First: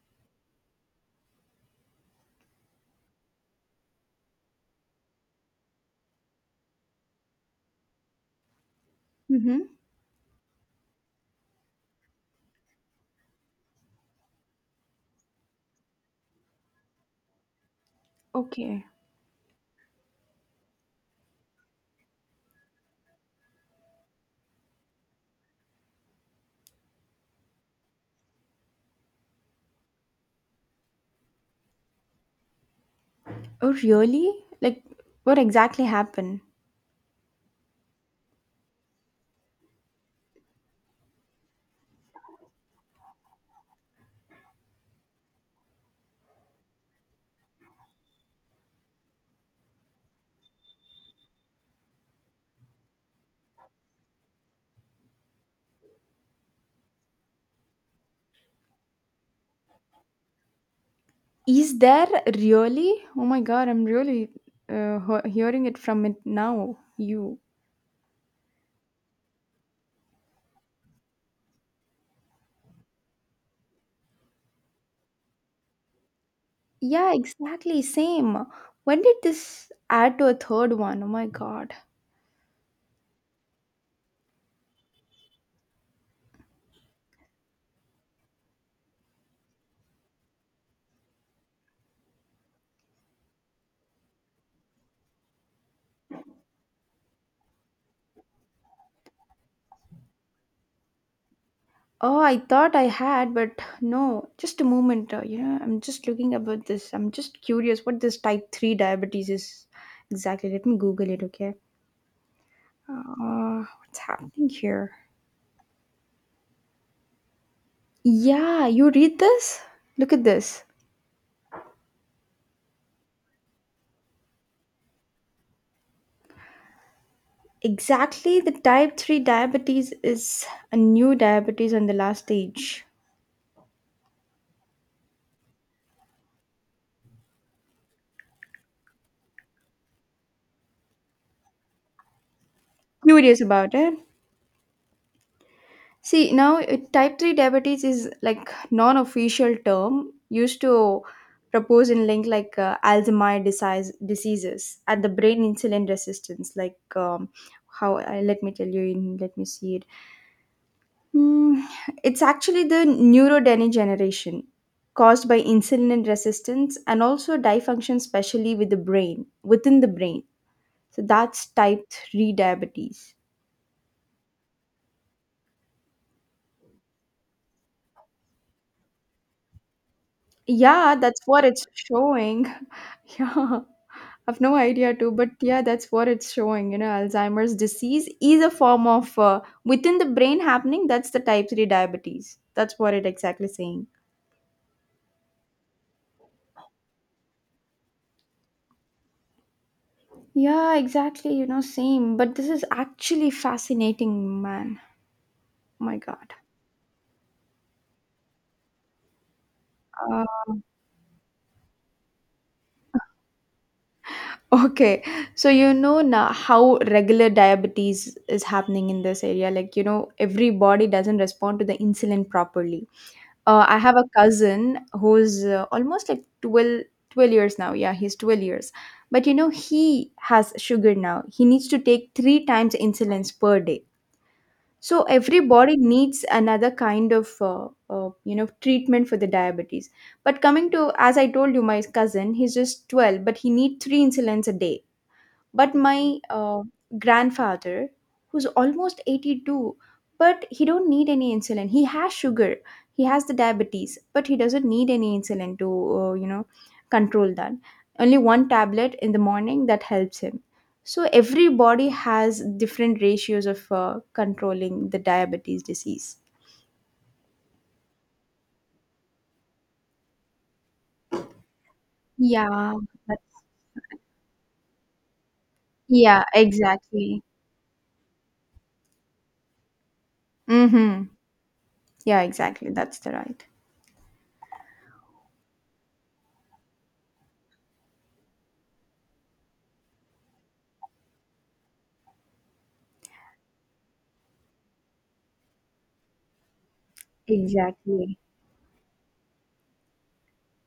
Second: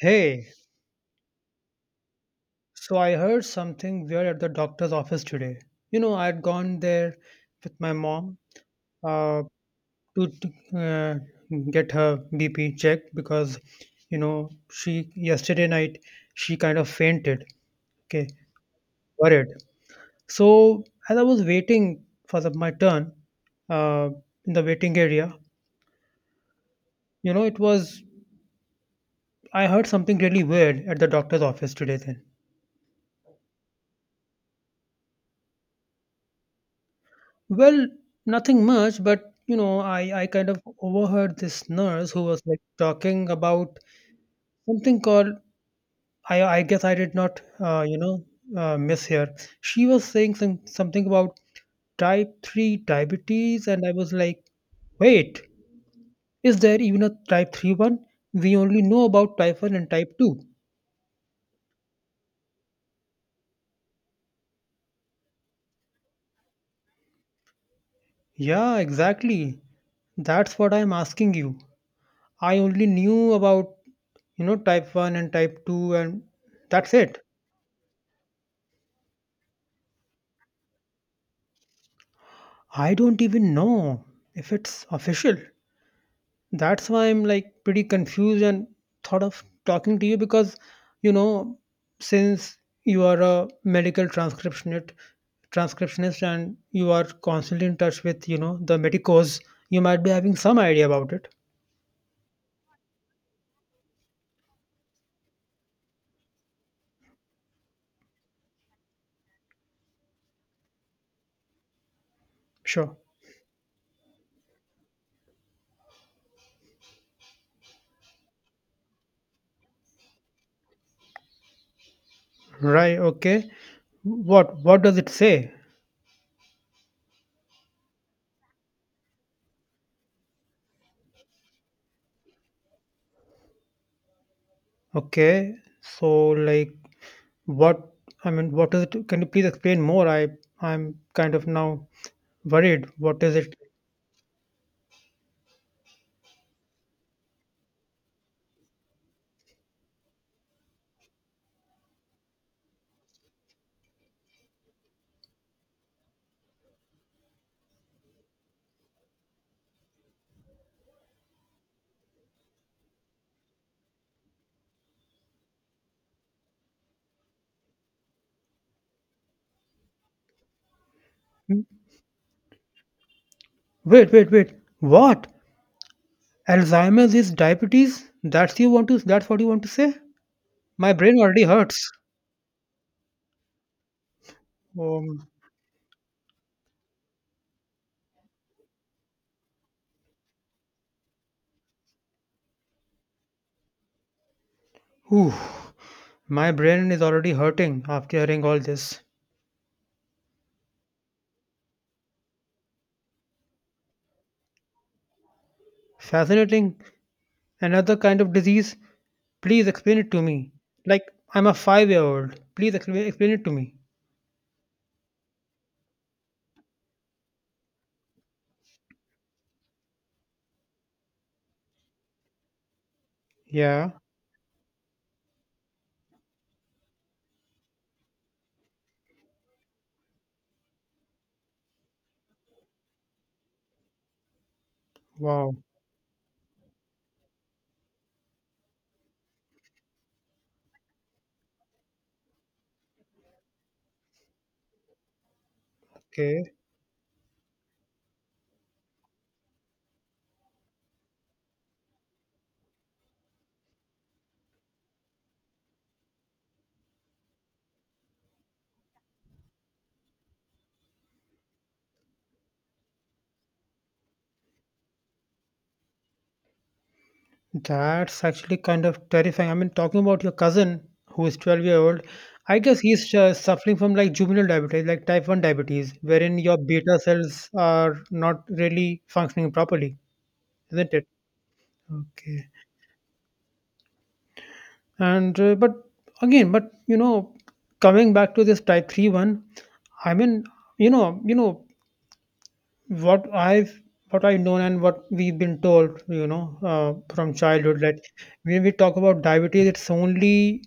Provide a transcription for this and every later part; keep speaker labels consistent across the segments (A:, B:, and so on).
A: Hey, so I heard something weird at the doctor's office today. You know, I'd gone there with my mom uh,
B: Mm-hmm.
A: to get her BP checked because, she yesterday night she kind of fainted. Okay,
B: Okay.
A: worried. So as I was waiting for my turn uh, in the waiting area, you know, it was I heard something really weird at the doctor's office today. Then
B: Oh, really? Like, what exactly happened?
A: well, nothing much, but I kind of overheard this nurse who was like talking about something called I guess I did not miss here. She was saying something about type three diabetes, and I was like, wait, is there even a type 3 one? We only know about type one and type two.
B: Is there really? Oh my God, I'm really hearing it from it now. You.
A: Yeah, exactly. That's what I'm asking you. I only knew about, you know, type one and type two, and that's
B: Yeah,
A: it.
B: exactly. Same. When did this add to a third one? Oh my God.
A: I don't even know if it's official. That's why I'm like pretty confused and thought of talking to you because, you know, since you are a medical transcriptionist and you are constantly in touch with, you know, the medicos, you might be having some idea about it.
B: Oh, I thought I had, but no. Just a moment. You know, I'm just looking about this. I'm just curious what this type 3 diabetes is exactly. Let me Google it, okay?
A: Sure.
B: What's happening here? Yeah, you read this? Look at this.
A: Right. Okay. What does it say?
B: Exactly, the type 3 diabetes is a new diabetes on the last stage.
A: Okay. So like what, I mean, what is it? Can you please explain more? I I'm kind of now worried. What is
B: Curious
A: it?
B: about it? See, now type 3 diabetes is like non-official term used to propose and link like Alzheimer's disease, diseases and the brain insulin resistance like how I let me tell you in let me see it. Mm, it's actually the neurodegeneration caused by insulin resistance and also dysfunction, especially with the brain, within the brain. So that's
A: Hmm?
B: type 3 diabetes.
A: Wait, wait, wait. What? Alzheimer's is diabetes? That's what you want to say? My
B: Yeah,
A: brain
B: that's what
A: already
B: it's
A: hurts.
B: showing. Yeah, I've no idea too,
A: Um
B: but yeah, that's what it's showing. You know, Alzheimer's disease is a form of within the brain happening. That's the type 3 diabetes. That's what it exactly saying.
A: whew. My brain is already hurting after hearing all this.
B: Yeah, exactly. You know, same. But this is actually fascinating, man. Oh my God.
A: Fascinating. Another kind of disease. Please explain it to
B: Uh,
A: me. Like I'm a 5 year old. Please explain it to me.
B: okay. So you know now how regular diabetes is happening in this area. Like, you know, every body doesn't respond to the insulin properly. I
A: Yeah.
B: have a cousin who's almost like 12 years now. Yeah, he's 12 years. But you know, he has sugar now. He needs to take three times insulins per day. So every
A: Wow.
B: body needs another kind of you know treatment for the diabetes, but coming to as I told you, my cousin, he's just 12, but he needs three insulins a day. But my
A: Okay.
B: grandfather, who's almost 82, but he don't need any insulin. He has sugar, he has the diabetes, but he doesn't need any insulin to you know control that. Only one tablet in the morning that helps him. So every body has different ratios of controlling the diabetes disease.
A: That's actually kind of terrifying. I mean, talking about your cousin who is 12-year-old, I
B: yeah
A: guess he's
B: that's-
A: suffering from like juvenile diabetes, like type 1 diabetes,
B: yeah,
A: wherein your beta
B: exactly.
A: cells are not really functioning properly, isn't
B: Mm-hmm.
A: it?
B: Yeah,
A: Okay.
B: exactly, that's the right.
A: And but again, but you know, coming back to this type 3 one, I mean, you know what I've known, and what we've been told, you know, from childhood, that
B: Exactly,
A: when we talk about diabetes, it's only,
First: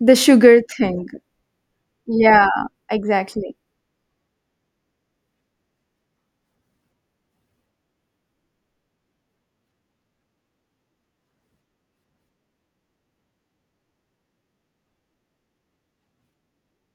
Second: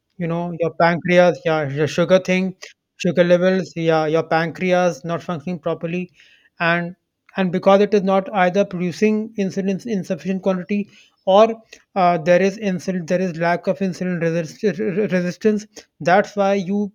B: the
A: you know,
B: sugar
A: your
B: thing.
A: pancreas, yeah, your sugar
B: Yeah,
A: thing, sugar
B: exactly.
A: levels, yeah, your pancreas not functioning properly, and because it is not either producing insulin in sufficient quantity, or there is lack of insulin resistance. That's why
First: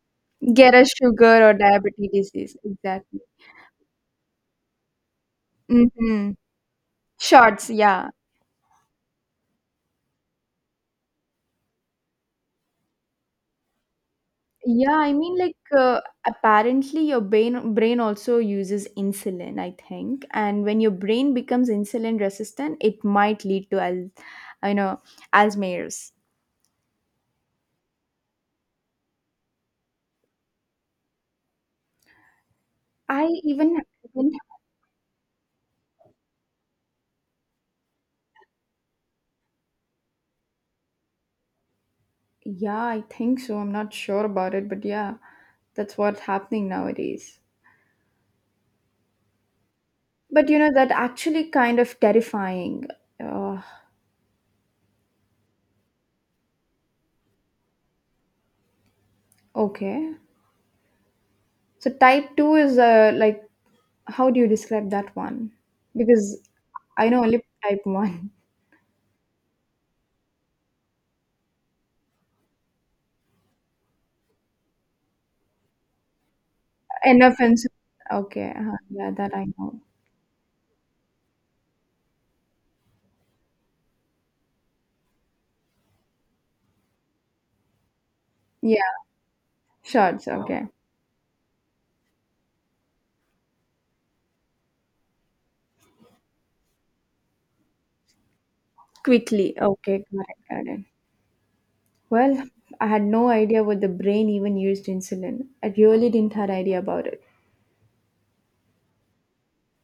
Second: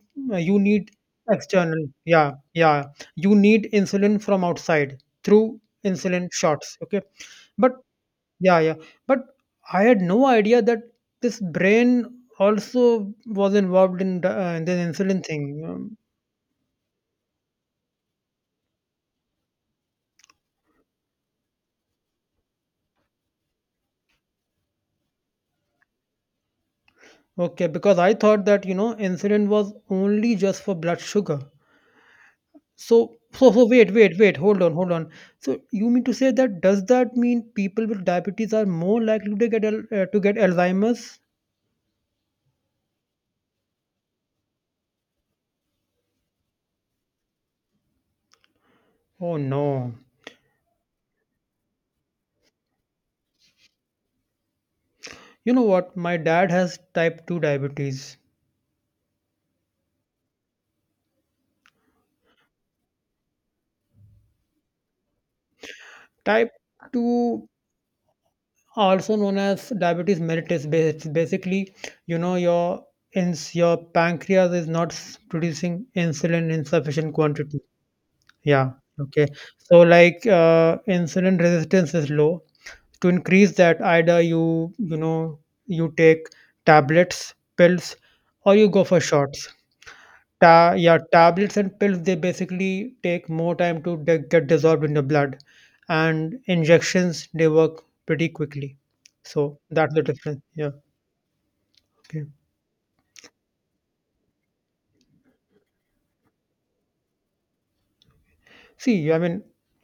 A: you
B: Get a
A: need
B: sugar or
A: external,
B: diabetes
A: yeah,
B: disease.
A: yeah,
B: Exactly.
A: you need insulin from outside through insulin
B: Mm-hmm.
A: shots. Okay,
B: Shorts,
A: but
B: yeah.
A: yeah, yeah. But I had no idea that this brain also was involved in in the
B: Yeah, I
A: insulin
B: mean, like
A: thing.
B: apparently your brain also uses insulin, I think. And when your brain becomes insulin resistant, it might lead to al you know, Alzheimer's.
A: Okay, because I thought that, you know, insulin was only just for blood sugar. So,
B: I
A: so, so
B: even
A: wait, wait,
B: did.
A: wait. Hold on, hold on. So you mean to say that, does that mean people with diabetes are more likely to get to get Alzheimer's?
B: Yeah, I think so. I'm not sure about it, but yeah, that's what's happening nowadays.
A: Oh no.
B: But you know that actually kind of terrifying. Uh,
A: You know what? My dad has type 2 diabetes.
B: okay. So type 2 is like, how do you describe that one? Because
A: Type
B: I know only
A: 2,
B: type 1.
A: also known as diabetes mellitus. Basically, you know, your ins your pancreas is not producing insulin in sufficient quantity.
B: Inoffensive. Okay.
A: Yeah.
B: Yeah,
A: Okay.
B: that I
A: So
B: know.
A: like insulin resistance is low. To increase that, either you, you know, you take tablets, pills, or you
B: Yeah,
A: go for shots.
B: shots. Okay.
A: Ta Yeah, tablets and pills, they basically take more time to get dissolved in the blood, and injections, they work pretty quickly.
B: Quickly.
A: So that's the
B: Okay, correct,
A: difference. Yeah.
B: correct.
A: Okay.
B: Well, I had no idea what the brain even used insulin. I really didn't had idea about it.
A: See, I mean,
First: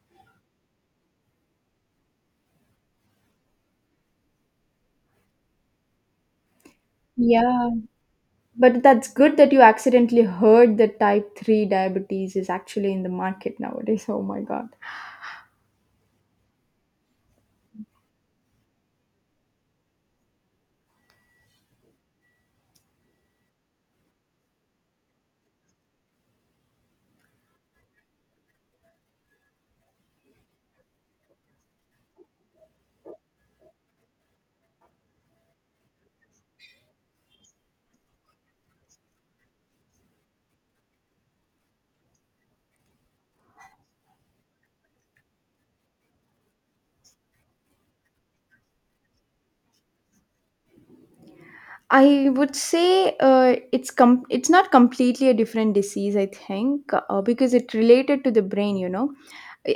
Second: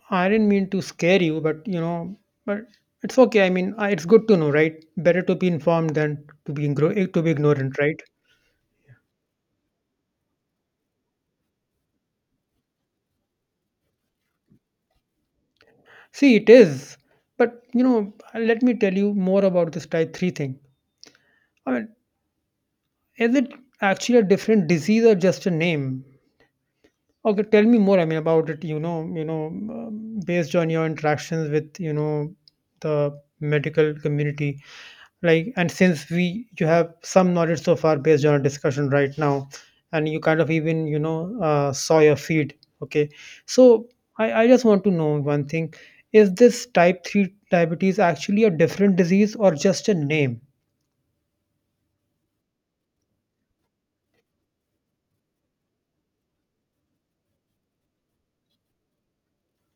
A: I didn't mean to scare you, but you know, but it's okay. I mean, it's good to know, right? Better to be informed than to be
B: Yeah,
A: ignorant, right?
B: but that's good that you accidentally heard that type 3 diabetes is actually in the market nowadays. Oh my God.
A: See, it is. But you know, let me tell you more about this type three thing. I mean, is it actually a different disease or just a name? Okay, tell me more, I mean, about it, you know, based on your interactions with, you know, the medical community. Like, and you have some knowledge so far based on our discussion right now, and you kind of even, you know, saw your feed. Okay. So I just want to know one thing. Is this type 3 diabetes actually a different disease or just a name?
B: I would say it's not completely a different disease. I think because it related to the brain. You know,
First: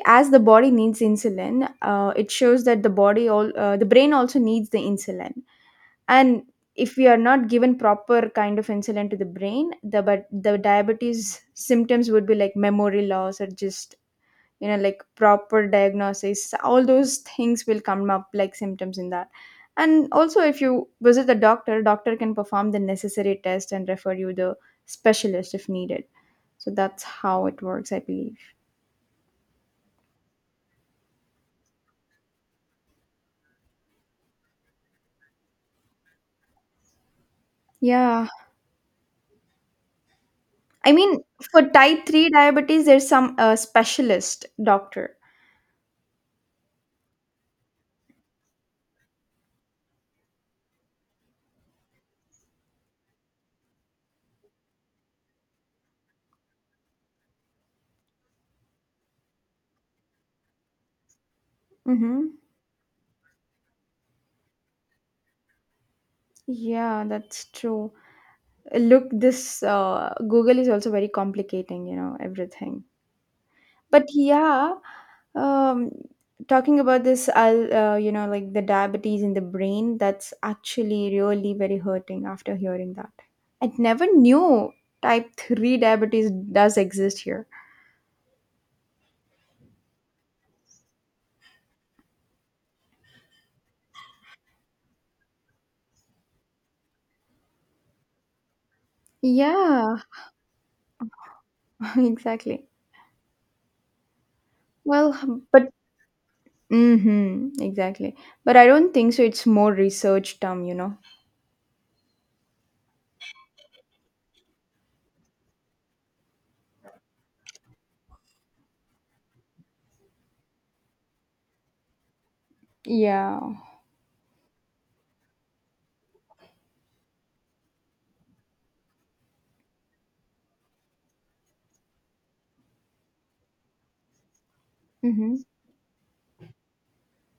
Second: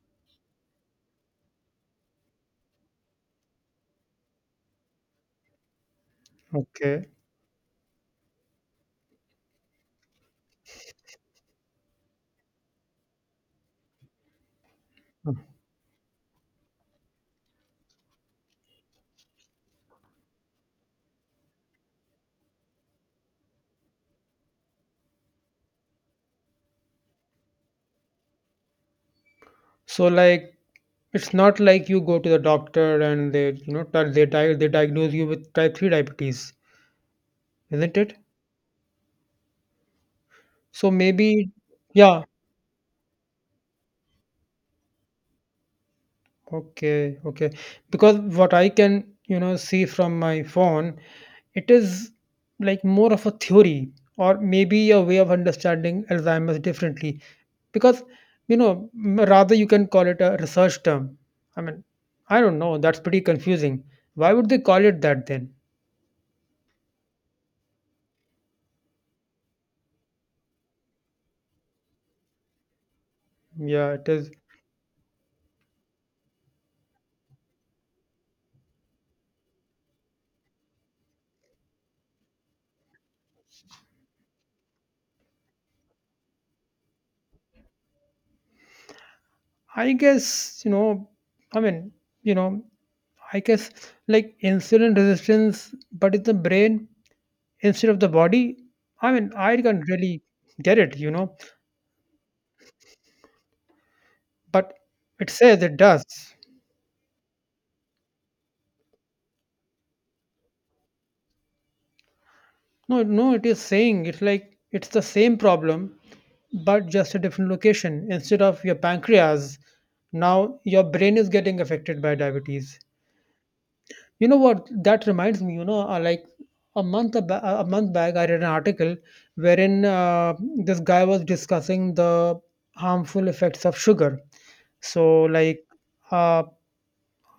B: as the body needs insulin, it shows that the body all the brain also needs the insulin. And if we
A: Okay.
B: are not given proper kind of insulin to the brain, the diabetes symptoms would be like memory loss or just, you know, like
A: Hmm.
B: proper diagnosis, all those things will come up like symptoms in that. And also, if you visit the doctor, can perform the necessary test and refer you the specialist if needed. So that's how it works, I believe.
A: So like, it's not like you go to the doctor and they, you know, di- they diagnose you with type 3 diabetes, isn't it?
B: Yeah,
A: So
B: I mean,
A: maybe,
B: for type
A: yeah,
B: 3 diabetes there's some specialist doctor.
A: okay, okay. Because what I can, you know, see from my phone, it is like more of a theory, or maybe a way of understanding Alzheimer's differently. Because, you know, rather, you can call it a research term. I mean,
B: Mm-hmm.
A: I don't know, that's pretty confusing. Why would they call it that then?
B: Yeah, that's true. Look, this Google is also very complicating, you know, everything.
A: Yeah,
B: But
A: it is.
B: yeah, um talking about this, I'll you know, like the diabetes in the brain, that's actually really very hurting after hearing that. I never knew type 3 diabetes does exist here.
A: I guess, you know, I mean, you know, I guess like insulin resistance, but it's the brain instead of the body. I mean, I can't
B: Yeah.
A: really get it, you know,
B: Exactly.
A: but
B: Well,
A: it says
B: but
A: it does.
B: mm-hmm, exactly, but I don't think so, it's more research term, you know.
A: No, no, it is saying it's like it's the same problem, but just a different location. Instead of your pancreas, now your brain is getting affected by diabetes.
B: Yeah.
A: You know what? That reminds me. You know, like a a month back, I read an article wherein this guy was discussing the harmful effects of sugar. So,
B: Mm-hmm.
A: like, uh,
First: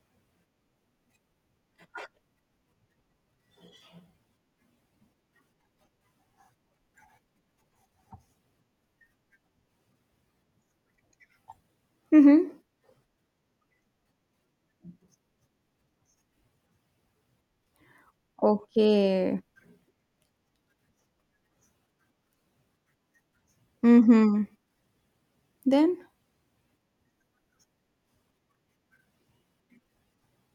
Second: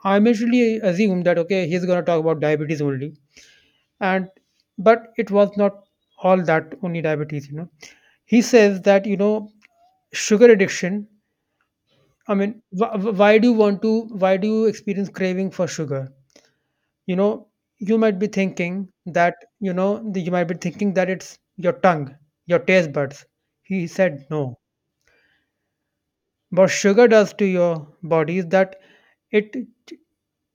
A: I initially assumed that okay, he's gonna talk about diabetes only, and but it was not all that only diabetes. You know, he says that, you know, sugar addiction. I
B: Mm-hmm.
A: mean, why do you want to? Why do you experience craving for sugar? You know, you might be thinking that,
B: Okay.
A: it's your tongue, your taste buds. He said
B: Mm-hmm.
A: no.
B: Then.
A: What sugar does to your body is that it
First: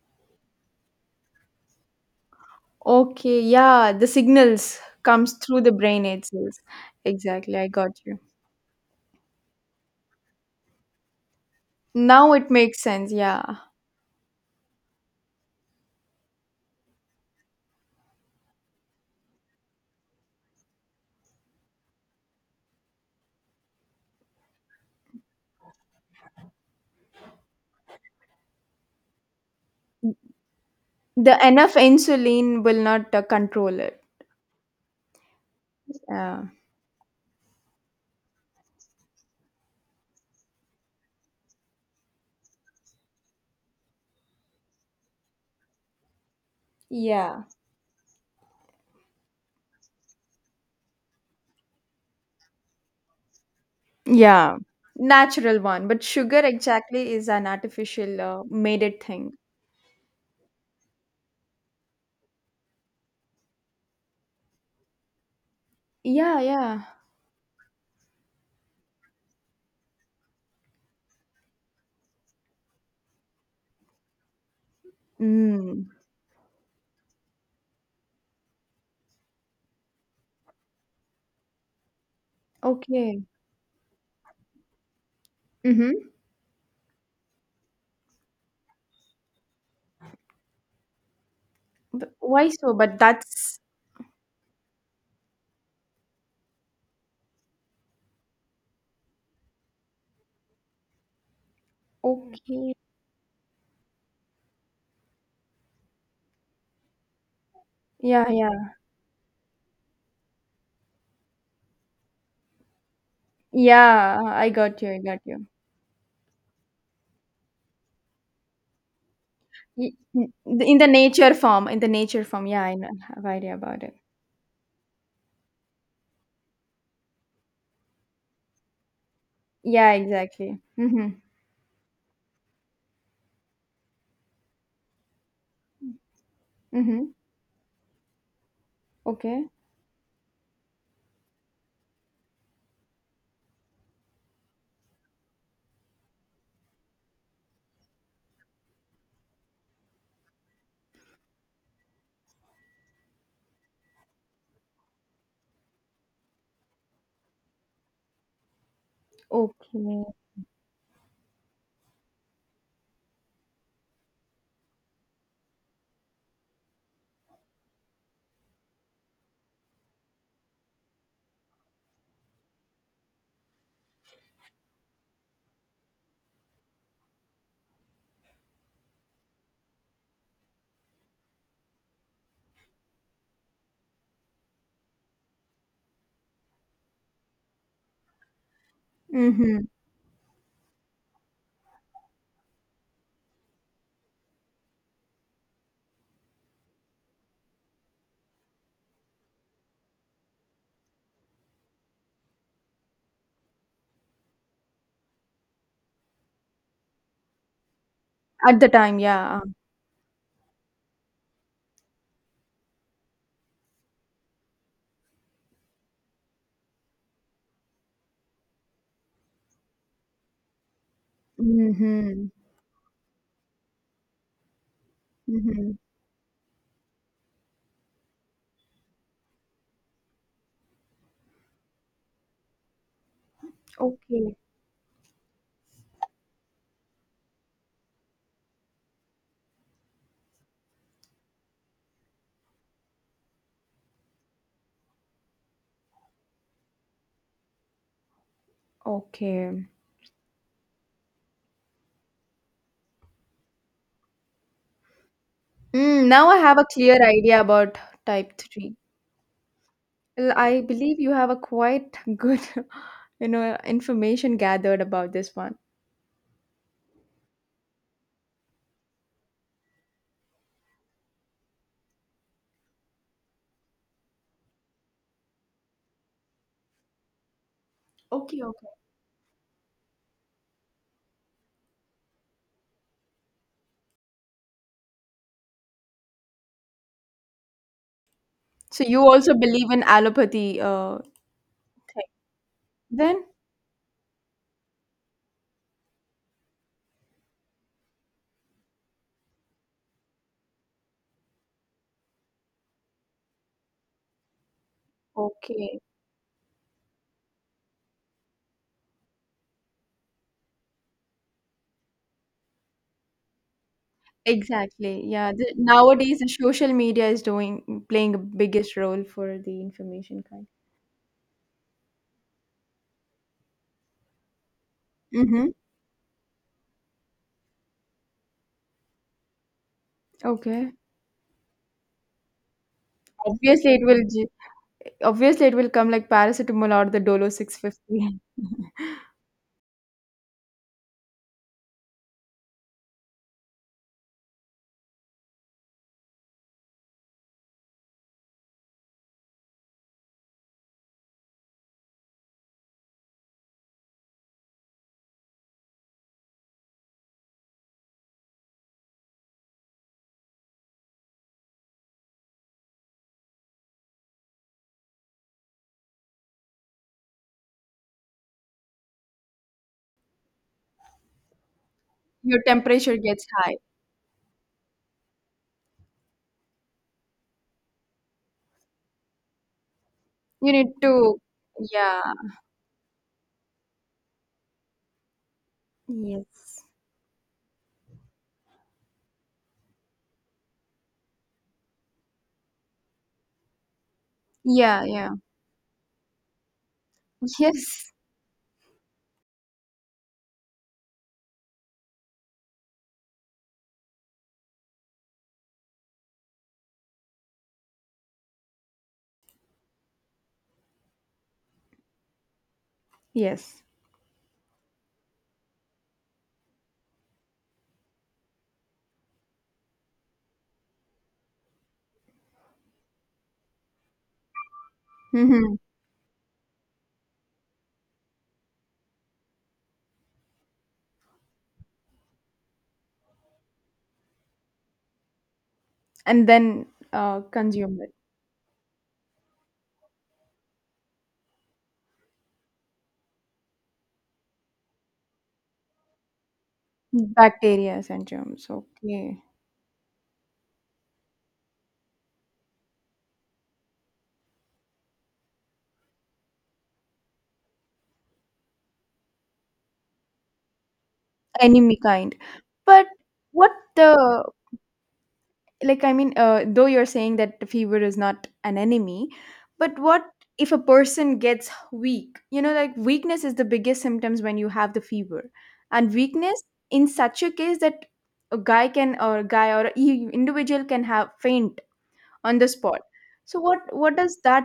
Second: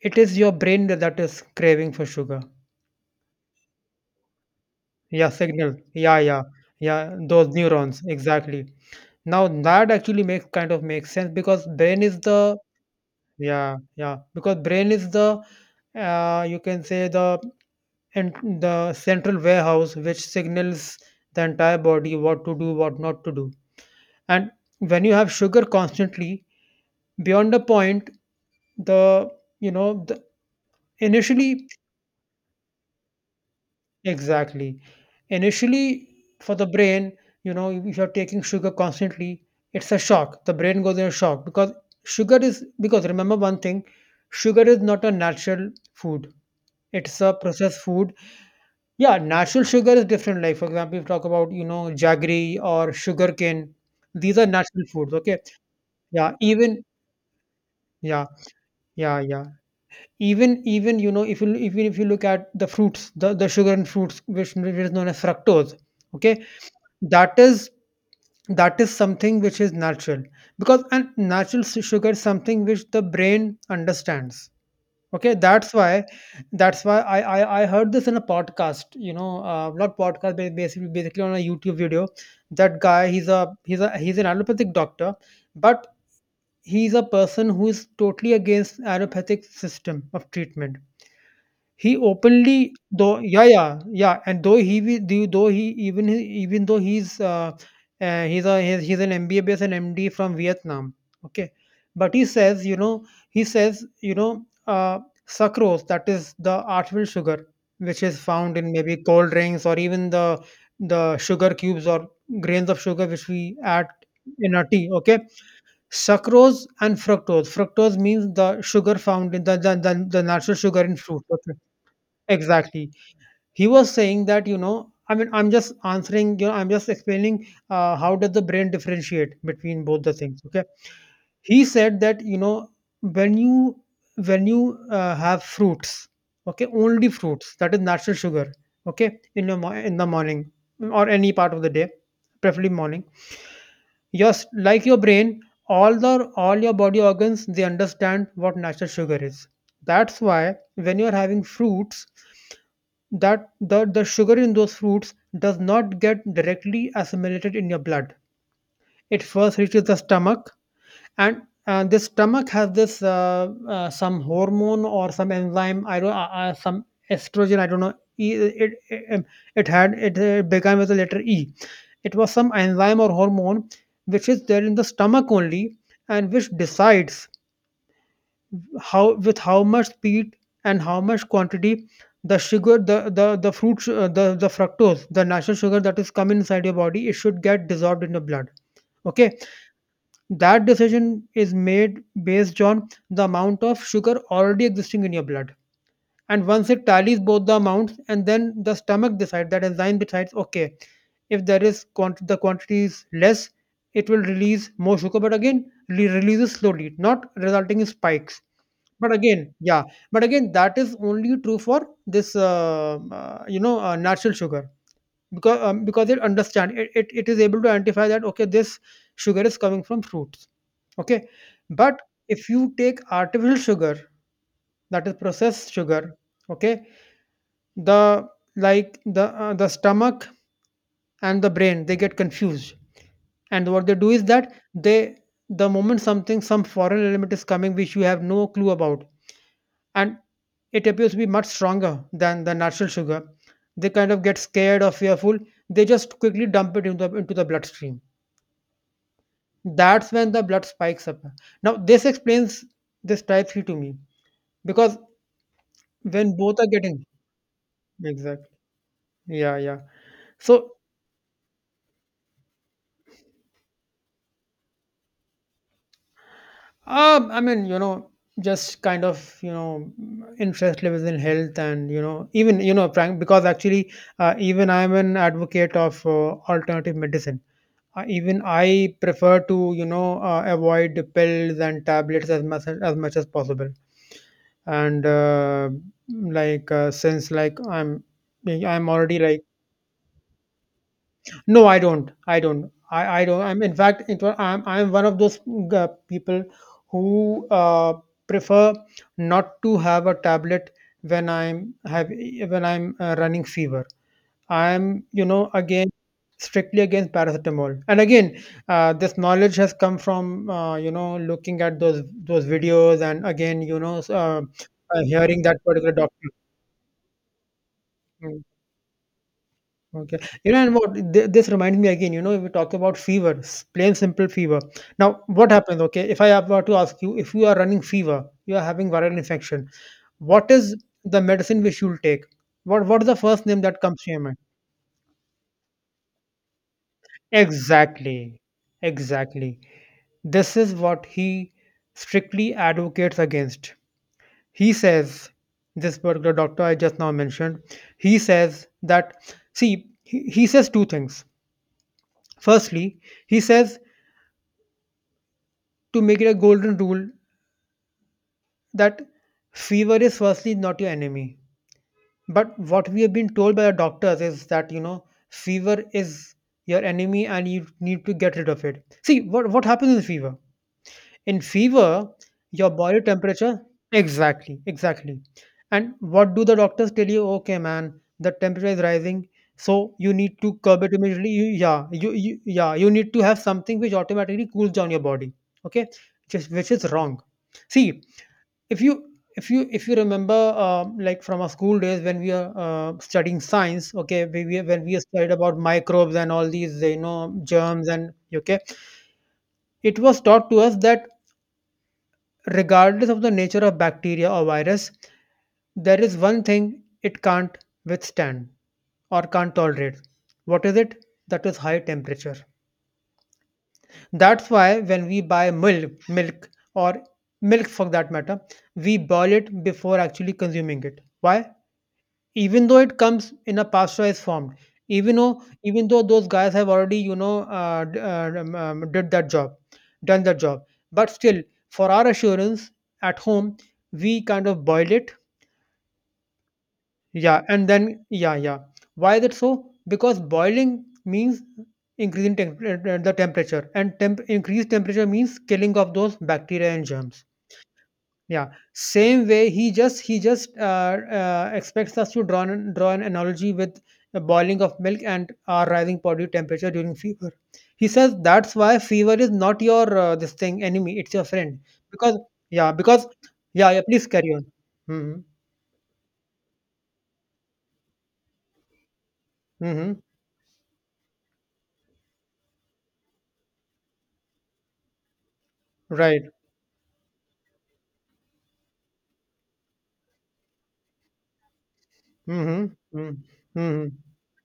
A: it is your brain that is craving for sugar.
B: Okay, yeah, the signals
A: Yeah,
B: comes through the
A: signal,
B: brain
A: yeah, yeah,
B: itself.
A: yeah, those
B: Exactly, I got
A: neurons
B: you.
A: exactly. Now that actually makes kind of makes sense, because brain is
B: Now it
A: the,
B: makes sense, yeah.
A: yeah, yeah, because brain is the, you can say the, and the central warehouse which signals the entire body what to do, what not to do, and when you have sugar constantly beyond a point, the you know the
B: The
A: initially,
B: enough insulin will not control it.
A: exactly, initially,
B: Yeah.
A: for the brain, you know, if you're taking sugar constantly, it's a shock, the brain goes in a shock, because sugar is, because remember one thing, sugar is not a natural food, it's a
B: Yeah.
A: processed food. Yeah, natural sugar is different. Like, for example, if you talk about, you know, jaggery or sugarcane, these are
B: Yeah.
A: natural foods, okay?
B: Natural one, but
A: Yeah,
B: sugar exactly is an artificial
A: yeah,
B: made it
A: yeah,
B: thing.
A: yeah. Even you know, if you look at the fruits, the sugar and fruits, which is known as fructose,
B: Yeah,
A: okay,
B: yeah.
A: that is something which is natural, because and natural sugar is something which the brain understands. Okay,
B: Mm.
A: that's why I heard this in a podcast. You know, not podcast, but basically on a YouTube video. That guy,
B: Okay.
A: he's a he's an allopathic doctor, but
B: Mm-hmm.
A: he's a person who is totally against allopathic system of treatment. He
B: But why
A: openly,
B: so? But
A: though, yeah,
B: that's
A: yeah, yeah, and though he will, though he even though he's a he's an MBBS and MD from Vietnam, okay, but
B: okay.
A: he says, you know, sucrose, that is the artificial sugar, which is
B: Yeah,
A: found
B: yeah.
A: in maybe cold drinks or even the sugar cubes or grains of sugar which we add
B: Yeah, I
A: in our
B: got
A: tea,
B: you. I
A: okay,
B: got you.
A: sucrose and fructose. Fructose means the sugar found in the,
B: Y-
A: the
B: n-
A: natural
B: in
A: sugar
B: the
A: in fruit.
B: nature
A: Okay,
B: form in the nature form yeah I
A: exactly.
B: know, have idea
A: He
B: about
A: was
B: it.
A: saying that, you know, I mean, I'm just answering, you know, I'm just explaining, how does the brain differentiate between
B: Yeah,
A: both the things.
B: exactly.
A: Okay.
B: Mm-hmm.
A: He said that, you know, when you when you have fruits, okay,
B: Mm-hmm.
A: only fruits, that is natural sugar, okay,
B: Okay,
A: in your in the morning or any part of the day, preferably morning. Just like your brain, all your body organs, they understand what natural sugar is. That's why when you're having fruits, that the sugar in those fruits does not get directly assimilated in your blood. It first reaches the
B: okay.
A: stomach, and this stomach has this some hormone or some enzyme. I don't Some estrogen. I don't know. It began with the letter E. It was some enzyme or hormone which is there in the stomach only, and which decides how with how much speed and how much quantity the sugar the fruit su- the fructose, the natural sugar that is come inside your body, it should get dissolved in your blood. Okay,
B: Mm-hmm.
A: that decision is made based on the amount of sugar already existing in your blood. And once it tallies both the amounts, and then the stomach decides, that enzyme decides, okay, if there is the quantity is less, it will release more sugar, but again releases slowly, not resulting in spikes.
B: At the time,
A: But
B: yeah.
A: again, yeah. But again, that is only true for this natural sugar. Because because it understand it is able to identify that, okay, this sugar is coming from fruits. Okay, but
B: Mm-hmm.
A: if you take artificial sugar, that is processed
B: Mm-hmm.
A: sugar. Okay, the the stomach and the brain, they get confused. And what they do is
B: Okay,
A: that they, the moment something, some foreign element is coming which you have no clue about, and it appears to be much stronger than the natural sugar, they kind of get scared or fearful, they just quickly dump it into into the bloodstream.
B: okay.
A: That's when the blood spikes up. Now, this explains this type 3 to me, because
B: Now
A: when
B: I have
A: both
B: a
A: are getting,
B: clear idea about type
A: exactly.
B: 3.
A: Yeah, yeah.
B: Well,
A: So
B: I believe you have a quite good you know, information gathered about this one.
A: I mean, you know, just kind of, you know, interest levels in health and, you know, even, you know, frank, because actually, even I'm an advocate of alternative medicine. Even
B: Okay, okay.
A: I prefer to, you know, avoid pills and tablets as much as possible. And like since like I'm
B: So
A: I'm
B: you
A: already
B: also
A: like,
B: believe in allopathy
A: no, I
B: thing
A: don't. I don't. I,
B: then.
A: I don't. I'm, in fact, I'm one of those people who prefer not to have a tablet when I'm running fever. I'm, you know,
B: Okay.
A: again strictly against paracetamol. And again, this knowledge has come from you know, looking at those videos, and again, you know,
B: Exactly. Yeah.
A: hearing that particular
B: Nowadays, the
A: doctor.
B: social media is doing playing a
A: mm,
B: biggest role for the
A: Okay.
B: information kind.
A: You know, and what this reminds me again, you know, if we talk about fever, plain simple fever. Now,
B: Mm-hmm.
A: what happens? Okay, if I have were to ask you, if you are running fever, you are having viral infection, what
B: Okay.
A: is the medicine which you'll take? What is the first name
B: Obviously,
A: that
B: it
A: comes
B: will.
A: to your
B: ju-
A: mind?
B: Obviously, it will come like paracetamol or the Dolo 650.
A: Exactly, exactly. This is what he strictly advocates against. He says, this particular doctor I just now mentioned, he says that, see, he says 2 things. Firstly, he says to make it a golden rule that fever is firstly not your enemy. But what we have been told by the doctors is that, you know, fever is your enemy and you need to get rid of it. See, what happens in fever? In fever,
B: Your
A: your
B: temperature
A: body
B: gets high.
A: temperature, exactly, exactly. And what do the doctors tell you? Okay, man, the temperature is rising. So you need
B: You
A: to
B: need
A: curb it
B: to.
A: immediately. You, yeah,
B: Yeah.
A: you need to have something which automatically cools down your body. Okay, just
B: Yes.
A: which is wrong. See, if you if you remember, like from our school days when we are studying science. Okay, we when
B: Yeah.
A: we
B: Yeah.
A: studied about microbes and all these, you know, germs,
B: Yes.
A: and okay, it was taught to us that regardless of the nature of bacteria or virus, there is one thing it can't withstand or can't tolerate. What is it? That is high temperature.
B: Yes.
A: That's why when we buy milk or milk for that matter, we boil it before actually consuming it. Why? Even though it comes in a pasteurized form, even though
B: Mm-hmm.
A: even though those guys have already, you know, did that job, done that job, but still, for our assurance, at home, we kind of boil it.
B: And then
A: Yeah, and
B: consume it.
A: then, yeah, yeah. Why is it so? Because boiling means increasing the temperature, and increased temperature means killing of those bacteria and germs.
B: Bacteria and
A: Yeah,
B: germs, okay,
A: same way, he just expects us to draw draw an analogy with the boiling of milk and our rising body temperature during fever. He says that's why fever is not your this thing enemy; it's your friend.
B: enemy kind.
A: Because, yeah,
B: But
A: because.
B: what
A: Yeah, yeah. Please
B: the
A: carry on. Mm-hmm.
B: Like, I mean, though you're saying that fever is not an enemy, but
A: Hmm.
B: what if a person gets weak? You know, like weakness is the biggest symptoms when you have the fever, and
A: Right.
B: weakness in such a case that a guy can or a guy or a e- individual can have faint on the
A: Mm-hmm.
B: spot.
A: Mm-hmm.
B: So what
A: Mm-hmm.
B: what does that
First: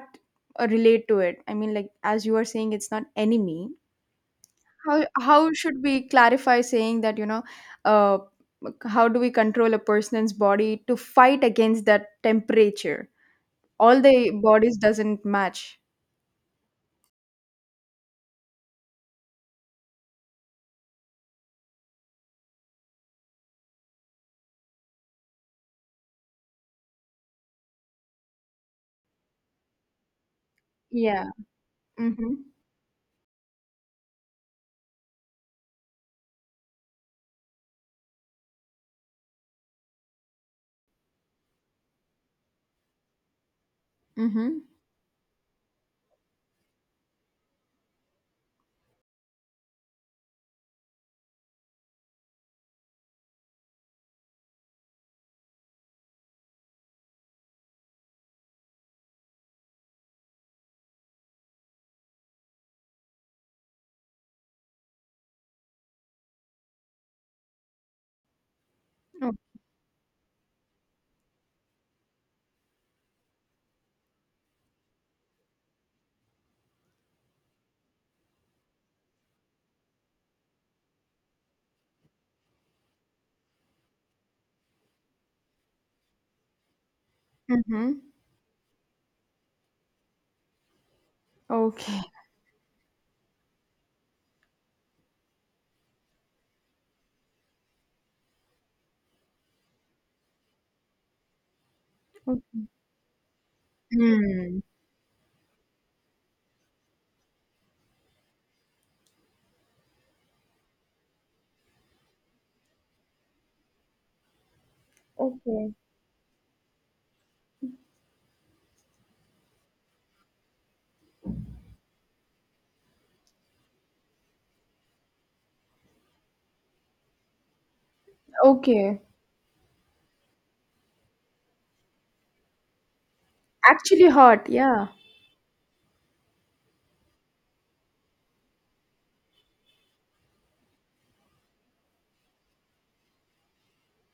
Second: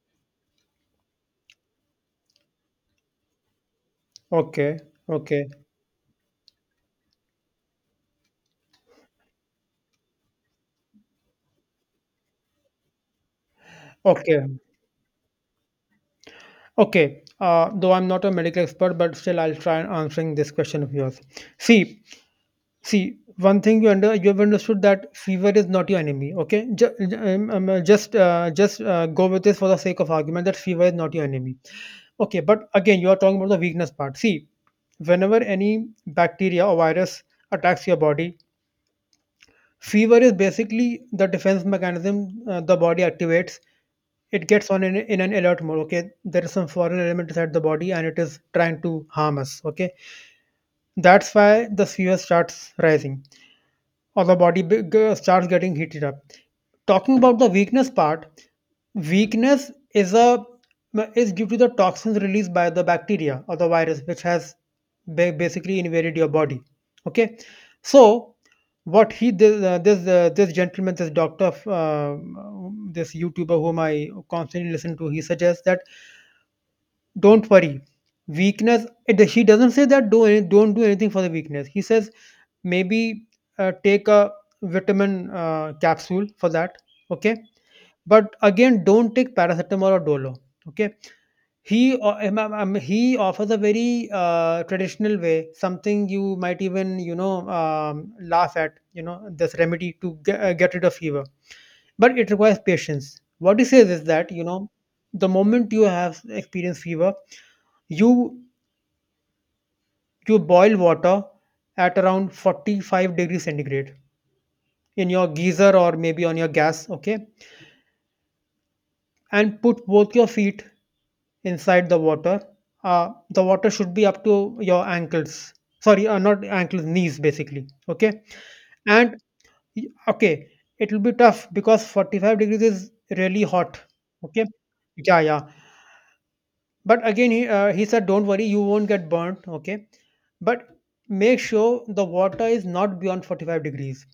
B: relate to it? I mean, like, as you are saying it's not enemy,
A: Okay.
B: how
A: Okay.
B: how should we clarify saying that, you know, uh, how do we control a person's body to fight against that temperature? All the
A: Okay.
B: bodies doesn't match.
A: Okay. Though I'm not a medical expert, but still I'll try and answering this question of yours. See. One thing you have understood that fever is not your enemy. Okay, just go with this for the sake of argument that fever is not your
B: Yeah.
A: enemy.
B: Mm-hmm.
A: Okay, but again, you are talking about the weakness part. See, whenever any bacteria or virus attacks your body, fever is basically the defense mechanism the body activates. It
B: Mm-hmm.
A: gets on in an alert mode. Okay, there is some foreign element inside the body and it is trying to harm us. Okay, that's why the fever starts rising or the body starts getting heated up. Talking about the weakness part, weakness is a is due to the toxins released by the bacteria or the virus, which has basically invaded your body. Okay, so what he
B: Oh,
A: this this, this gentleman, this doctor, this YouTuber whom I constantly listen to, he suggests that, don't worry. Weakness. He doesn't say that do don't do anything for the weakness. He says maybe take a vitamin capsule for that. Okay,
B: mm-hmm.
A: but again, don't take paracetamol or Dolo. Okay,
B: Okay,
A: he offers a very traditional way, something you might even, you know, laugh at. You know this remedy to get rid of fever, but it requires
B: okay.
A: patience. What he says is that, you
B: Hmm.
A: know, the moment you have experienced fever, you you boil water at around 45 degrees centigrade in your
B: Okay,
A: geyser or maybe on your gas. Okay, and put both your feet inside the water. The water should be up to your ankles, sorry, not ankles, knees basically. Okay,
B: okay.
A: and okay, it will be tough because 45 degrees is really hot.
B: Actually
A: Okay,
B: hot, yeah.
A: yeah, yeah. But again, he said, don't worry, you won't get burnt, okay? But make sure the water is not beyond 45 degrees.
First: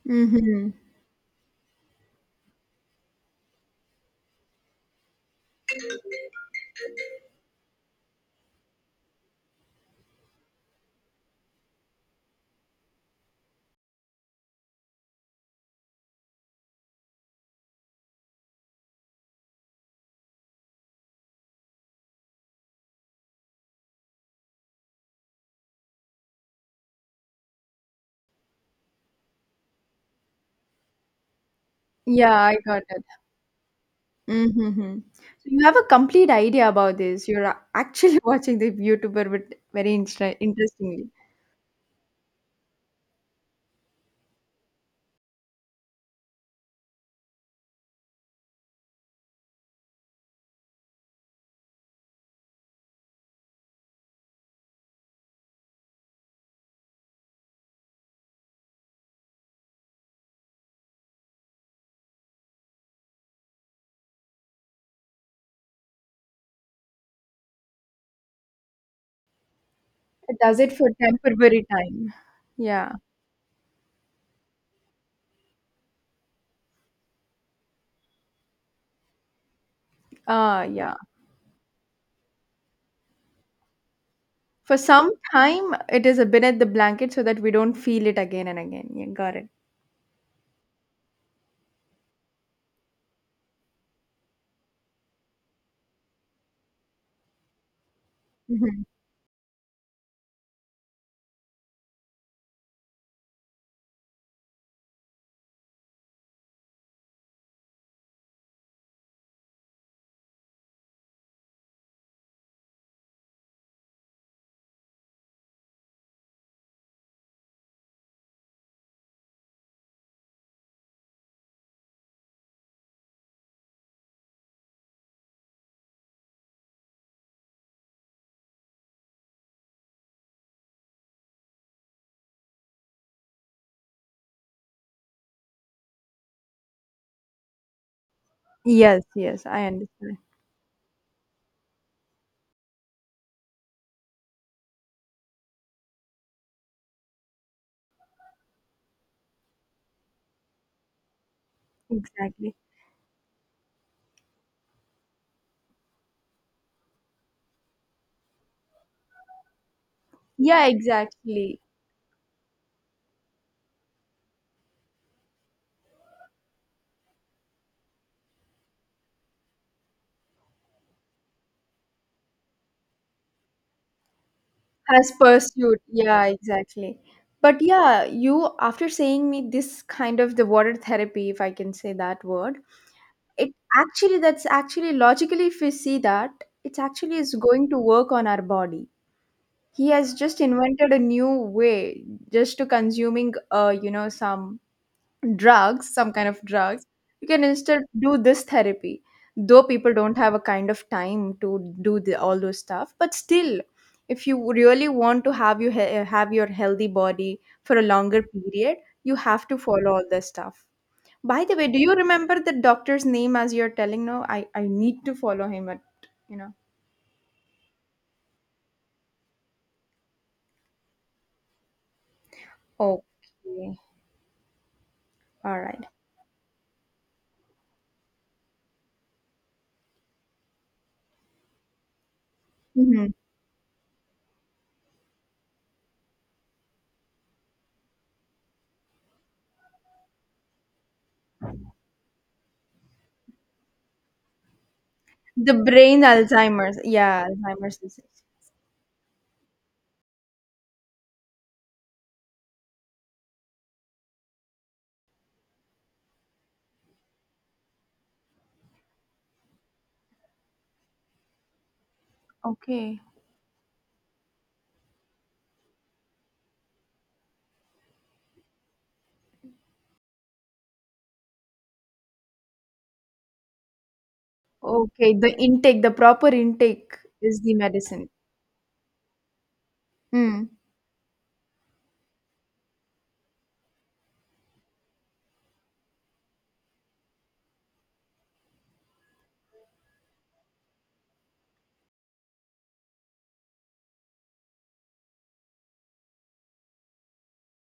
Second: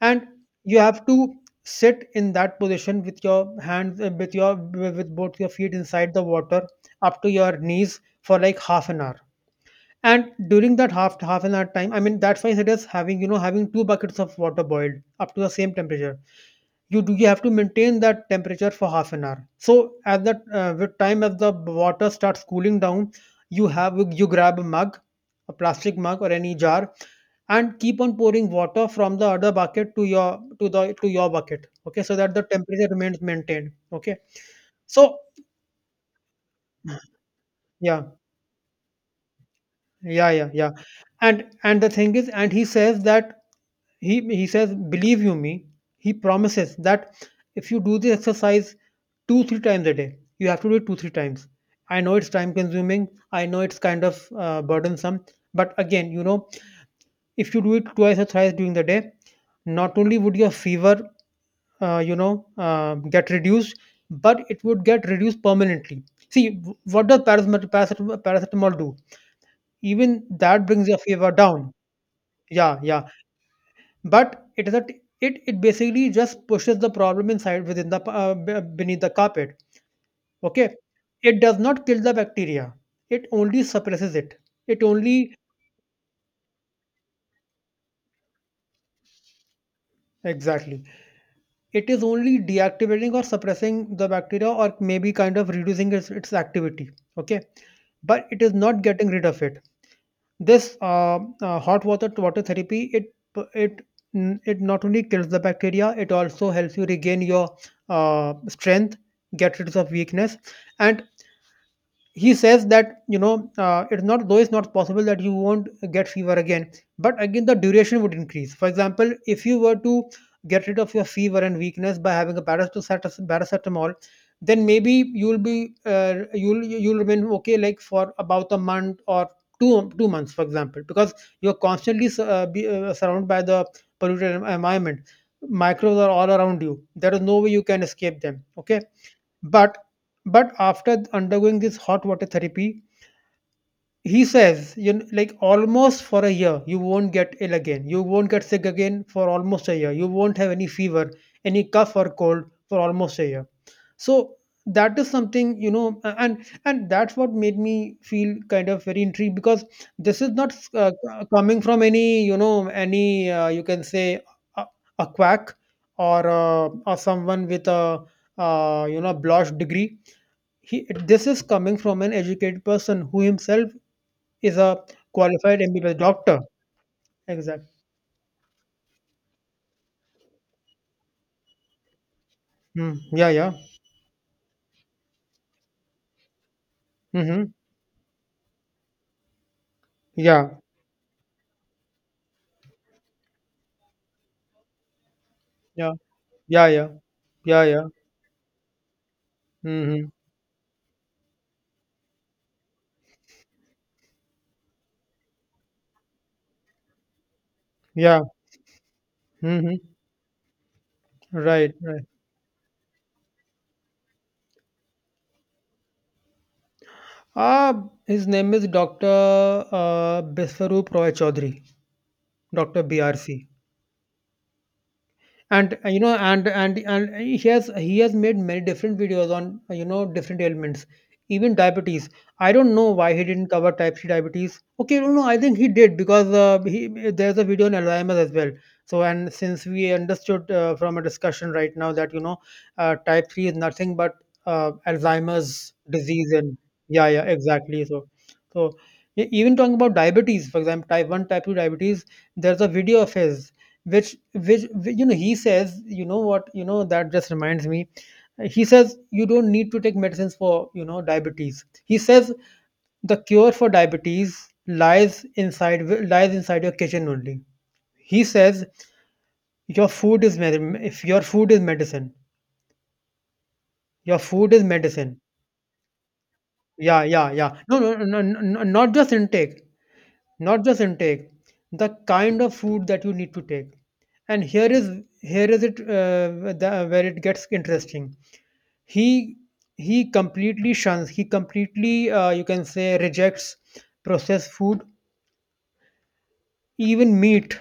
A: And
B: Mm-hmm.
A: you have to sit in that position with your hands, with your with both your feet inside the water up to your knees for like half an hour. And during that half an hour time, I mean that's why it is, having, you know, having 2 buckets of water boiled up to the same temperature, you have to maintain that temperature for half an hour. So at that, with time, as the water starts cooling down, you grab a mug, a plastic mug or any jar, and keep on pouring water from the other bucket to your to the to your bucket. Okay, so that
B: Yeah,
A: the
B: I got.
A: temperature remains maintained. Okay,
B: Mhm.
A: so
B: So you have a complete idea about this. You're
A: yeah,
B: actually watching the YouTuber but very
A: yeah, yeah, yeah,
B: interestingly.
A: and the thing is, and he says that he says, believe you me, he promises that if you do the exercise 2-3 times a day, you have to do it 2-3 times. I know it's time consuming, I know it's kind of burdensome, but again, you know, if you do it twice or thrice during the day, not only would your fever get reduced, but it would get reduced permanently. See, what does paracetamol do? Even
B: It does
A: that
B: it
A: brings
B: for
A: your fever
B: temporary
A: down.
B: time.
A: Yeah,
B: Yeah.
A: yeah. But it is a t- it basically just pushes the problem inside within the beneath the carpet.
B: Ah,
A: Okay,
B: yeah.
A: it does not kill the bacteria. It only suppresses it.
B: For
A: It
B: some
A: only
B: time it is a beneath the blanket so that we don't feel it again and again. Yeah, got it.
A: Exactly. It is only deactivating or suppressing the bacteria, or maybe kind of reducing its activity. Okay, but it is not
B: Mhm.
A: getting rid of it. This hot water therapy, it it not only kills the bacteria, it also helps you regain your strength, get rid of weakness, and he says that, you know, it's not though it's not possible that you won't get fever again, but again the duration would increase. For example, if you were to get rid of your fever and weakness by having a paracetamol, then maybe you'll remain okay like for about a month or two, 2 months, for example, because you're constantly surrounded by the polluted environment. Microbes are all around you, there is no way you can escape them. Okay,
B: Yes, yes, I
A: but
B: understand.
A: but after undergoing this hot water therapy, he says, you know, like almost for a year, you won't get ill again. You won't get sick again for almost a year. You won't have any fever, any cough or cold
B: Exactly.
A: for almost a year. So that is something, you know, and that's what made me feel kind of very intrigued because this is not
B: Yeah,
A: coming
B: exactly.
A: from any, you can say a, a quack or someone with a blotch degree. This is coming from an educated person who himself is a
B: Has
A: qualified
B: pursued.
A: MBBS
B: Yeah,
A: doctor.
B: exactly. But
A: Exactly.
B: yeah, you after saying me this kind of the water therapy, if I can say that word,
A: Mm, yeah, yeah.
B: it actually that's actually logically if we see that it's actually is
A: Mm-hmm.
B: going to work on our body. He has just
A: Yeah,
B: invented a new way just to consuming you know, some
A: yeah,
B: drugs, some kind of
A: yeah,
B: drugs.
A: yeah,
B: You can
A: yeah,
B: instead
A: yeah.
B: do this therapy. Though people
A: Mm-hmm.
B: don't have a kind of time to do the, all those stuff, but still, if you really want to have have your healthy body for a
A: Yeah.
B: longer period, you have to
A: Mm-hmm.
B: follow all this stuff. By the way,
A: Right,
B: do you
A: right.
B: remember the doctor's name as you're telling? No, I need to follow him at, you know.
A: Ah, his name is Doctor Biswarup Roy Chaudhary, Doctor BRC.
B: Okay. All
A: And
B: right.
A: you know and he has made many different videos on different ailments, even diabetes. I don't know why
B: Mhm.
A: he didn't cover type 3 diabetes. Okay, no, I think he did, because he, there's a video on Alzheimer's as well. So, and since we understood, from a discussion right now, that you know, type 3 is nothing but
B: The
A: Alzheimer's
B: brain
A: disease. And
B: Alzheimer's.
A: yeah, yeah,
B: Yeah, Alzheimer's
A: exactly.
B: disease.
A: So, so even talking about diabetes, for example, type 1, type 2 diabetes, there's a video of his you know, he says, you know what, you know, that just reminds me, he says you don't need to take medicines for, you know, diabetes. He says
B: Okay.
A: the cure for diabetes lies inside your kitchen only. He says your if your food is medicine, your food is
B: Okay.
A: medicine.
B: The intake, the proper intake
A: Yeah, yeah,
B: is the
A: yeah.
B: medicine.
A: No, Not just intake.
B: Mm.
A: Not just intake, the kind of food that you need to take. And here is it, where it gets interesting. He he completely shuns. He completely, you can say, rejects processed food, even meat,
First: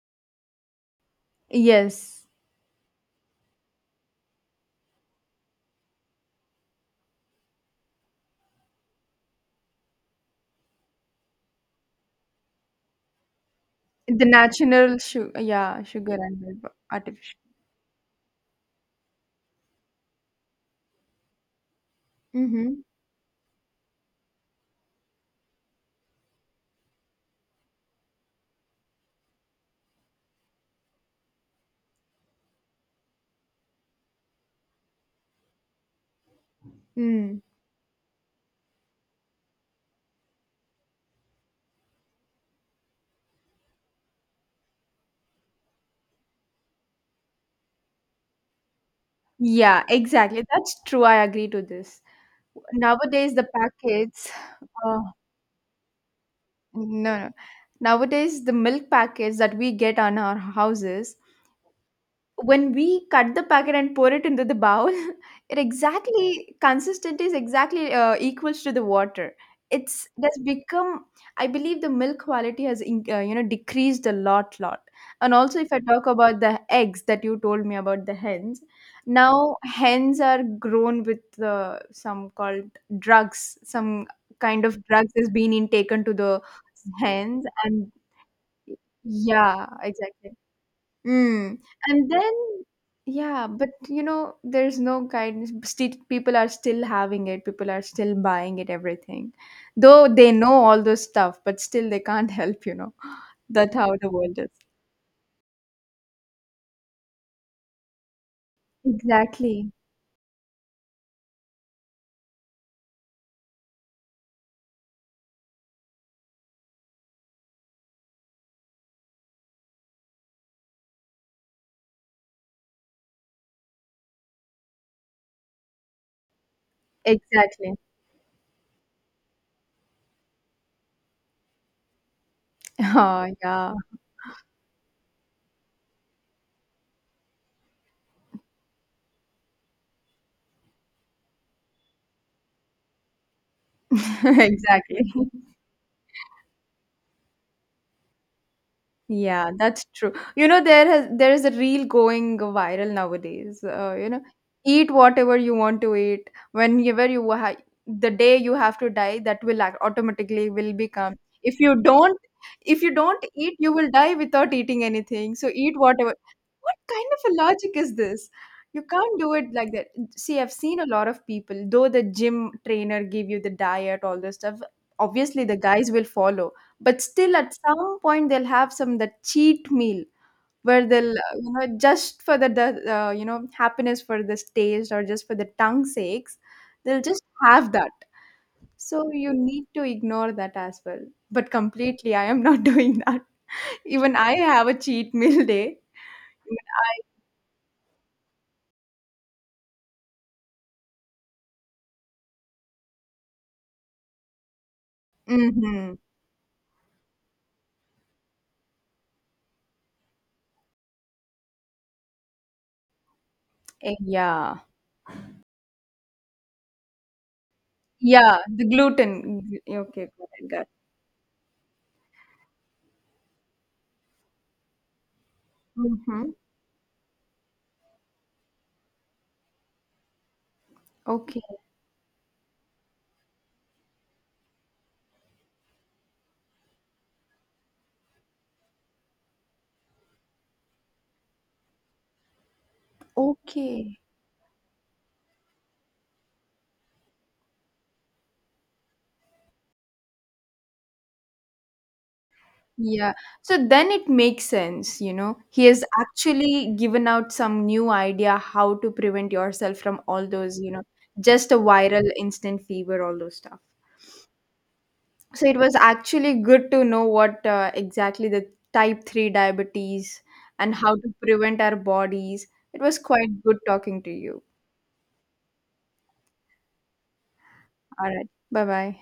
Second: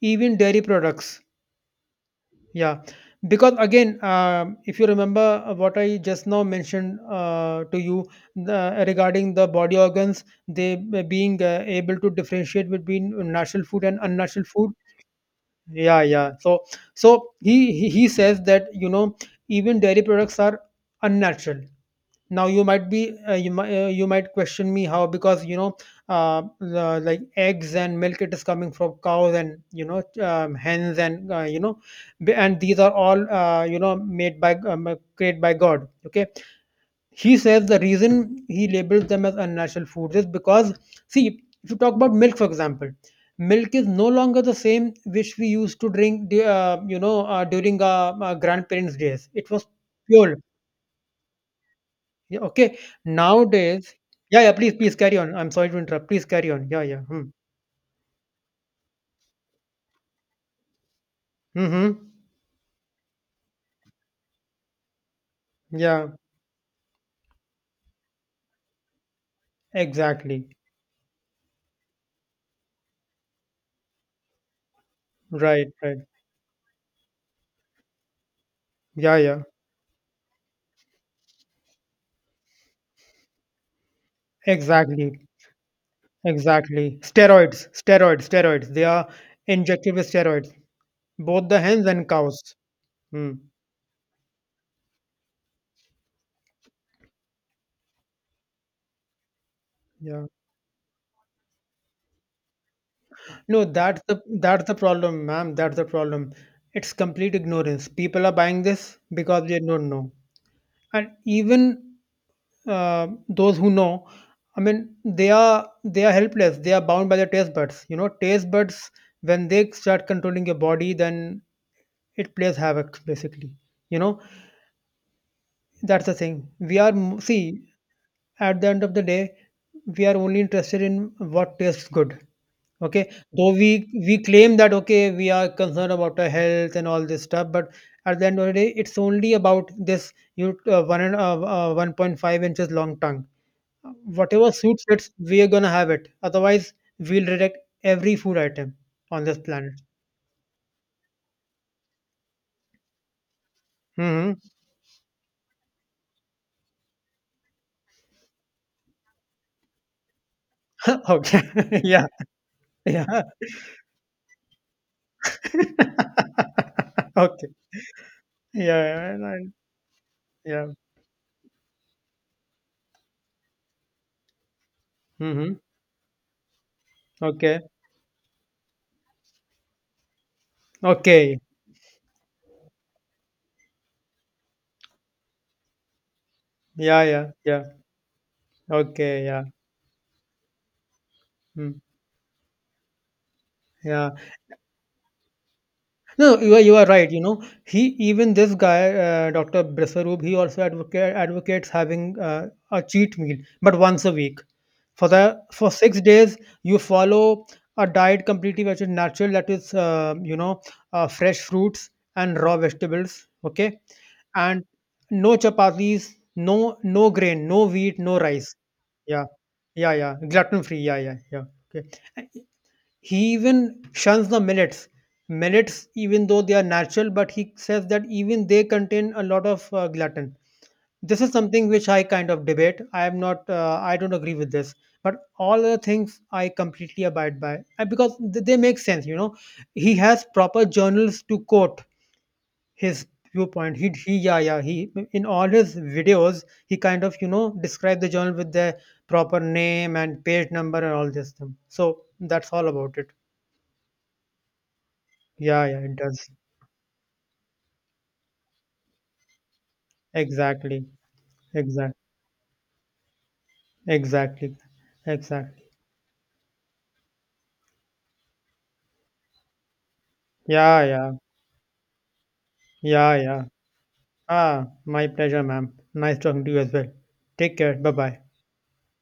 A: even dairy products.
B: Yes.
A: Yeah, because again, if you remember what I just now mentioned to you, regarding the body organs, they being able to differentiate between natural food and
B: The
A: unnatural food.
B: natural sugar, yeah,
A: Yeah,
B: sugar
A: yeah.
B: and
A: So,
B: milk,
A: so
B: artificial.
A: he he says that, you know, even dairy products are unnatural. Now you
B: Mm-hmm.
A: might be you might, you might question me how, because you know, like eggs and milk, it is coming from cows and, you know, hens, and and these are all, made by, created by God. Okay, he
B: Mm.
A: says the reason he labels them as unnatural foods is because, see, if you talk about milk, for example, milk is no longer the same which we used to drink, you know, during our grandparents' days. It was
B: Yeah,
A: pure.
B: exactly. That's true. I agree to this.
A: Yeah, okay.
B: Nowadays, the
A: Nowadays,
B: packets,
A: yeah, yeah. Please, please
B: uh,
A: carry on. I'm sorry to interrupt. Please carry on. Yeah,
B: No,
A: yeah. Hmm.
B: no. Nowadays, the milk packets that we get on our houses,
A: Mm-hmm.
B: when we cut the packet and pour it into the bowl, it
A: Yeah.
B: exactly consistent is exactly equals to the water. It's that's
A: Exactly.
B: become. I believe the milk quality has in, you know, decreased a lot, lot. And also,
A: Right.
B: if I
A: Right.
B: talk about the eggs that you told me about the hens,
A: Yeah. Yeah.
B: now hens are grown with some called drugs. Some kind of drugs
A: Exactly.
B: has been in taken to the
A: Exactly.
B: hens,
A: Steroids.
B: and
A: Steroids. Steroids. They are
B: yeah,
A: injected with
B: exactly.
A: steroids. Both
B: Mm.
A: the hens and
B: And then,
A: cows. Hmm.
B: yeah, but you know, there's no guidance. Still, people are still having it. People are still buying it, everything. Though
A: Yeah.
B: they know all those stuff, but still they can't help, you know.
A: No,
B: That's how
A: that's
B: the
A: the
B: world is.
A: that's the problem, ma'am. That's the problem. It's complete ignorance. People are buying this because they
B: Exactly.
A: don't know, and even those who know, I mean, they are, they are helpless. They are bound by their taste buds. You know, taste buds, when they start controlling your body, then it plays havoc. Basically, you know, that's the thing. See,
B: Exactly.
A: at the end of the day, we are only interested in what tastes good. Okay,
B: Oh,
A: though we
B: yeah.
A: we claim that, okay, we are concerned about our health and all this stuff, but at the end of the day, it's only about this, you one and, 1.5 inches long tongue. Whatever suits it,
B: Exactly.
A: we are gonna have it. Otherwise, we'll reject every food item on this
B: Yeah,
A: planet.
B: that's true. You know, there is a reel going viral nowadays. You know,
A: Hmm.
B: eat whatever you want to eat whenever you the day you have to die, that will automatically will become. If
A: Okay.
B: you
A: Yeah.
B: don't, if you
A: Yeah.
B: don't eat, you will die without eating anything. So eat whatever. What kind of a
A: Okay.
B: logic is this? You
A: Yeah.
B: can't do
A: Yeah.
B: it like that. See, I've
A: Yeah.
B: seen a lot of people, though the gym trainer give you the diet, all this stuff. Obviously,
A: Mm-hmm.
B: the guys will follow, but still, at
A: Okay.
B: some point, they'll have some that cheat meal where they'll,
A: Okay.
B: you know, just for the you know, happiness for this taste or just for the tongue sakes, they'll
A: Yeah.
B: just
A: Yeah. Yeah.
B: have that. So
A: Okay.
B: you
A: Yeah.
B: need to ignore that as well. But
A: Mm.
B: completely, I am not doing that.
A: Yeah.
B: Even I have a cheat meal day.
A: No, you are right. You know, he, even this guy, Dr. Bresaroob, he also advocates having, a cheat meal, but once a week. For
B: Mm-hmm.
A: 6 days, you follow a diet completely which is natural. That is, fresh fruits and raw vegetables. Okay, and
B: Yeah.
A: no chapatis, no grain, no wheat, no
B: Yeah,
A: rice.
B: the
A: Yeah,
B: gluten.
A: yeah,
B: Okay,
A: yeah.
B: got it, got
A: Gluten
B: it.
A: free. Yeah, yeah, yeah. Okay. He even shuns the millets. Millets, even
B: Mm-hmm.
A: though they are natural, but he says that even they contain a lot of gluten. This is
B: Okay.
A: something which I kind of debate. I am not. I don't agree with this. But all other things I completely abide by, because they make sense. You know, he has proper journals to quote his viewpoint.
B: Okay.
A: Yeah, yeah. He, in all his videos, he kind of, you know, describe the journal with the proper name and page number and all this thing. So that's all about it.
B: Yeah. So then it makes sense, you know.
A: Yeah,
B: He
A: yeah,
B: has
A: it does.
B: actually given out some new idea how to prevent yourself from all those, you know,
A: Exactly.
B: just a
A: Exact.
B: viral instant fever, all those stuff.
A: Exactly.
B: So it
A: Exactly.
B: was actually good to know what exactly the type 3 diabetes and
A: Yeah,
B: how
A: yeah.
B: to prevent our bodies. It was
A: Yeah,
B: quite
A: yeah.
B: good talking to you.
A: Ah, my pleasure, ma'am. Nice talking to you as well. Take care. Bye
B: All
A: bye.
B: right. Bye bye.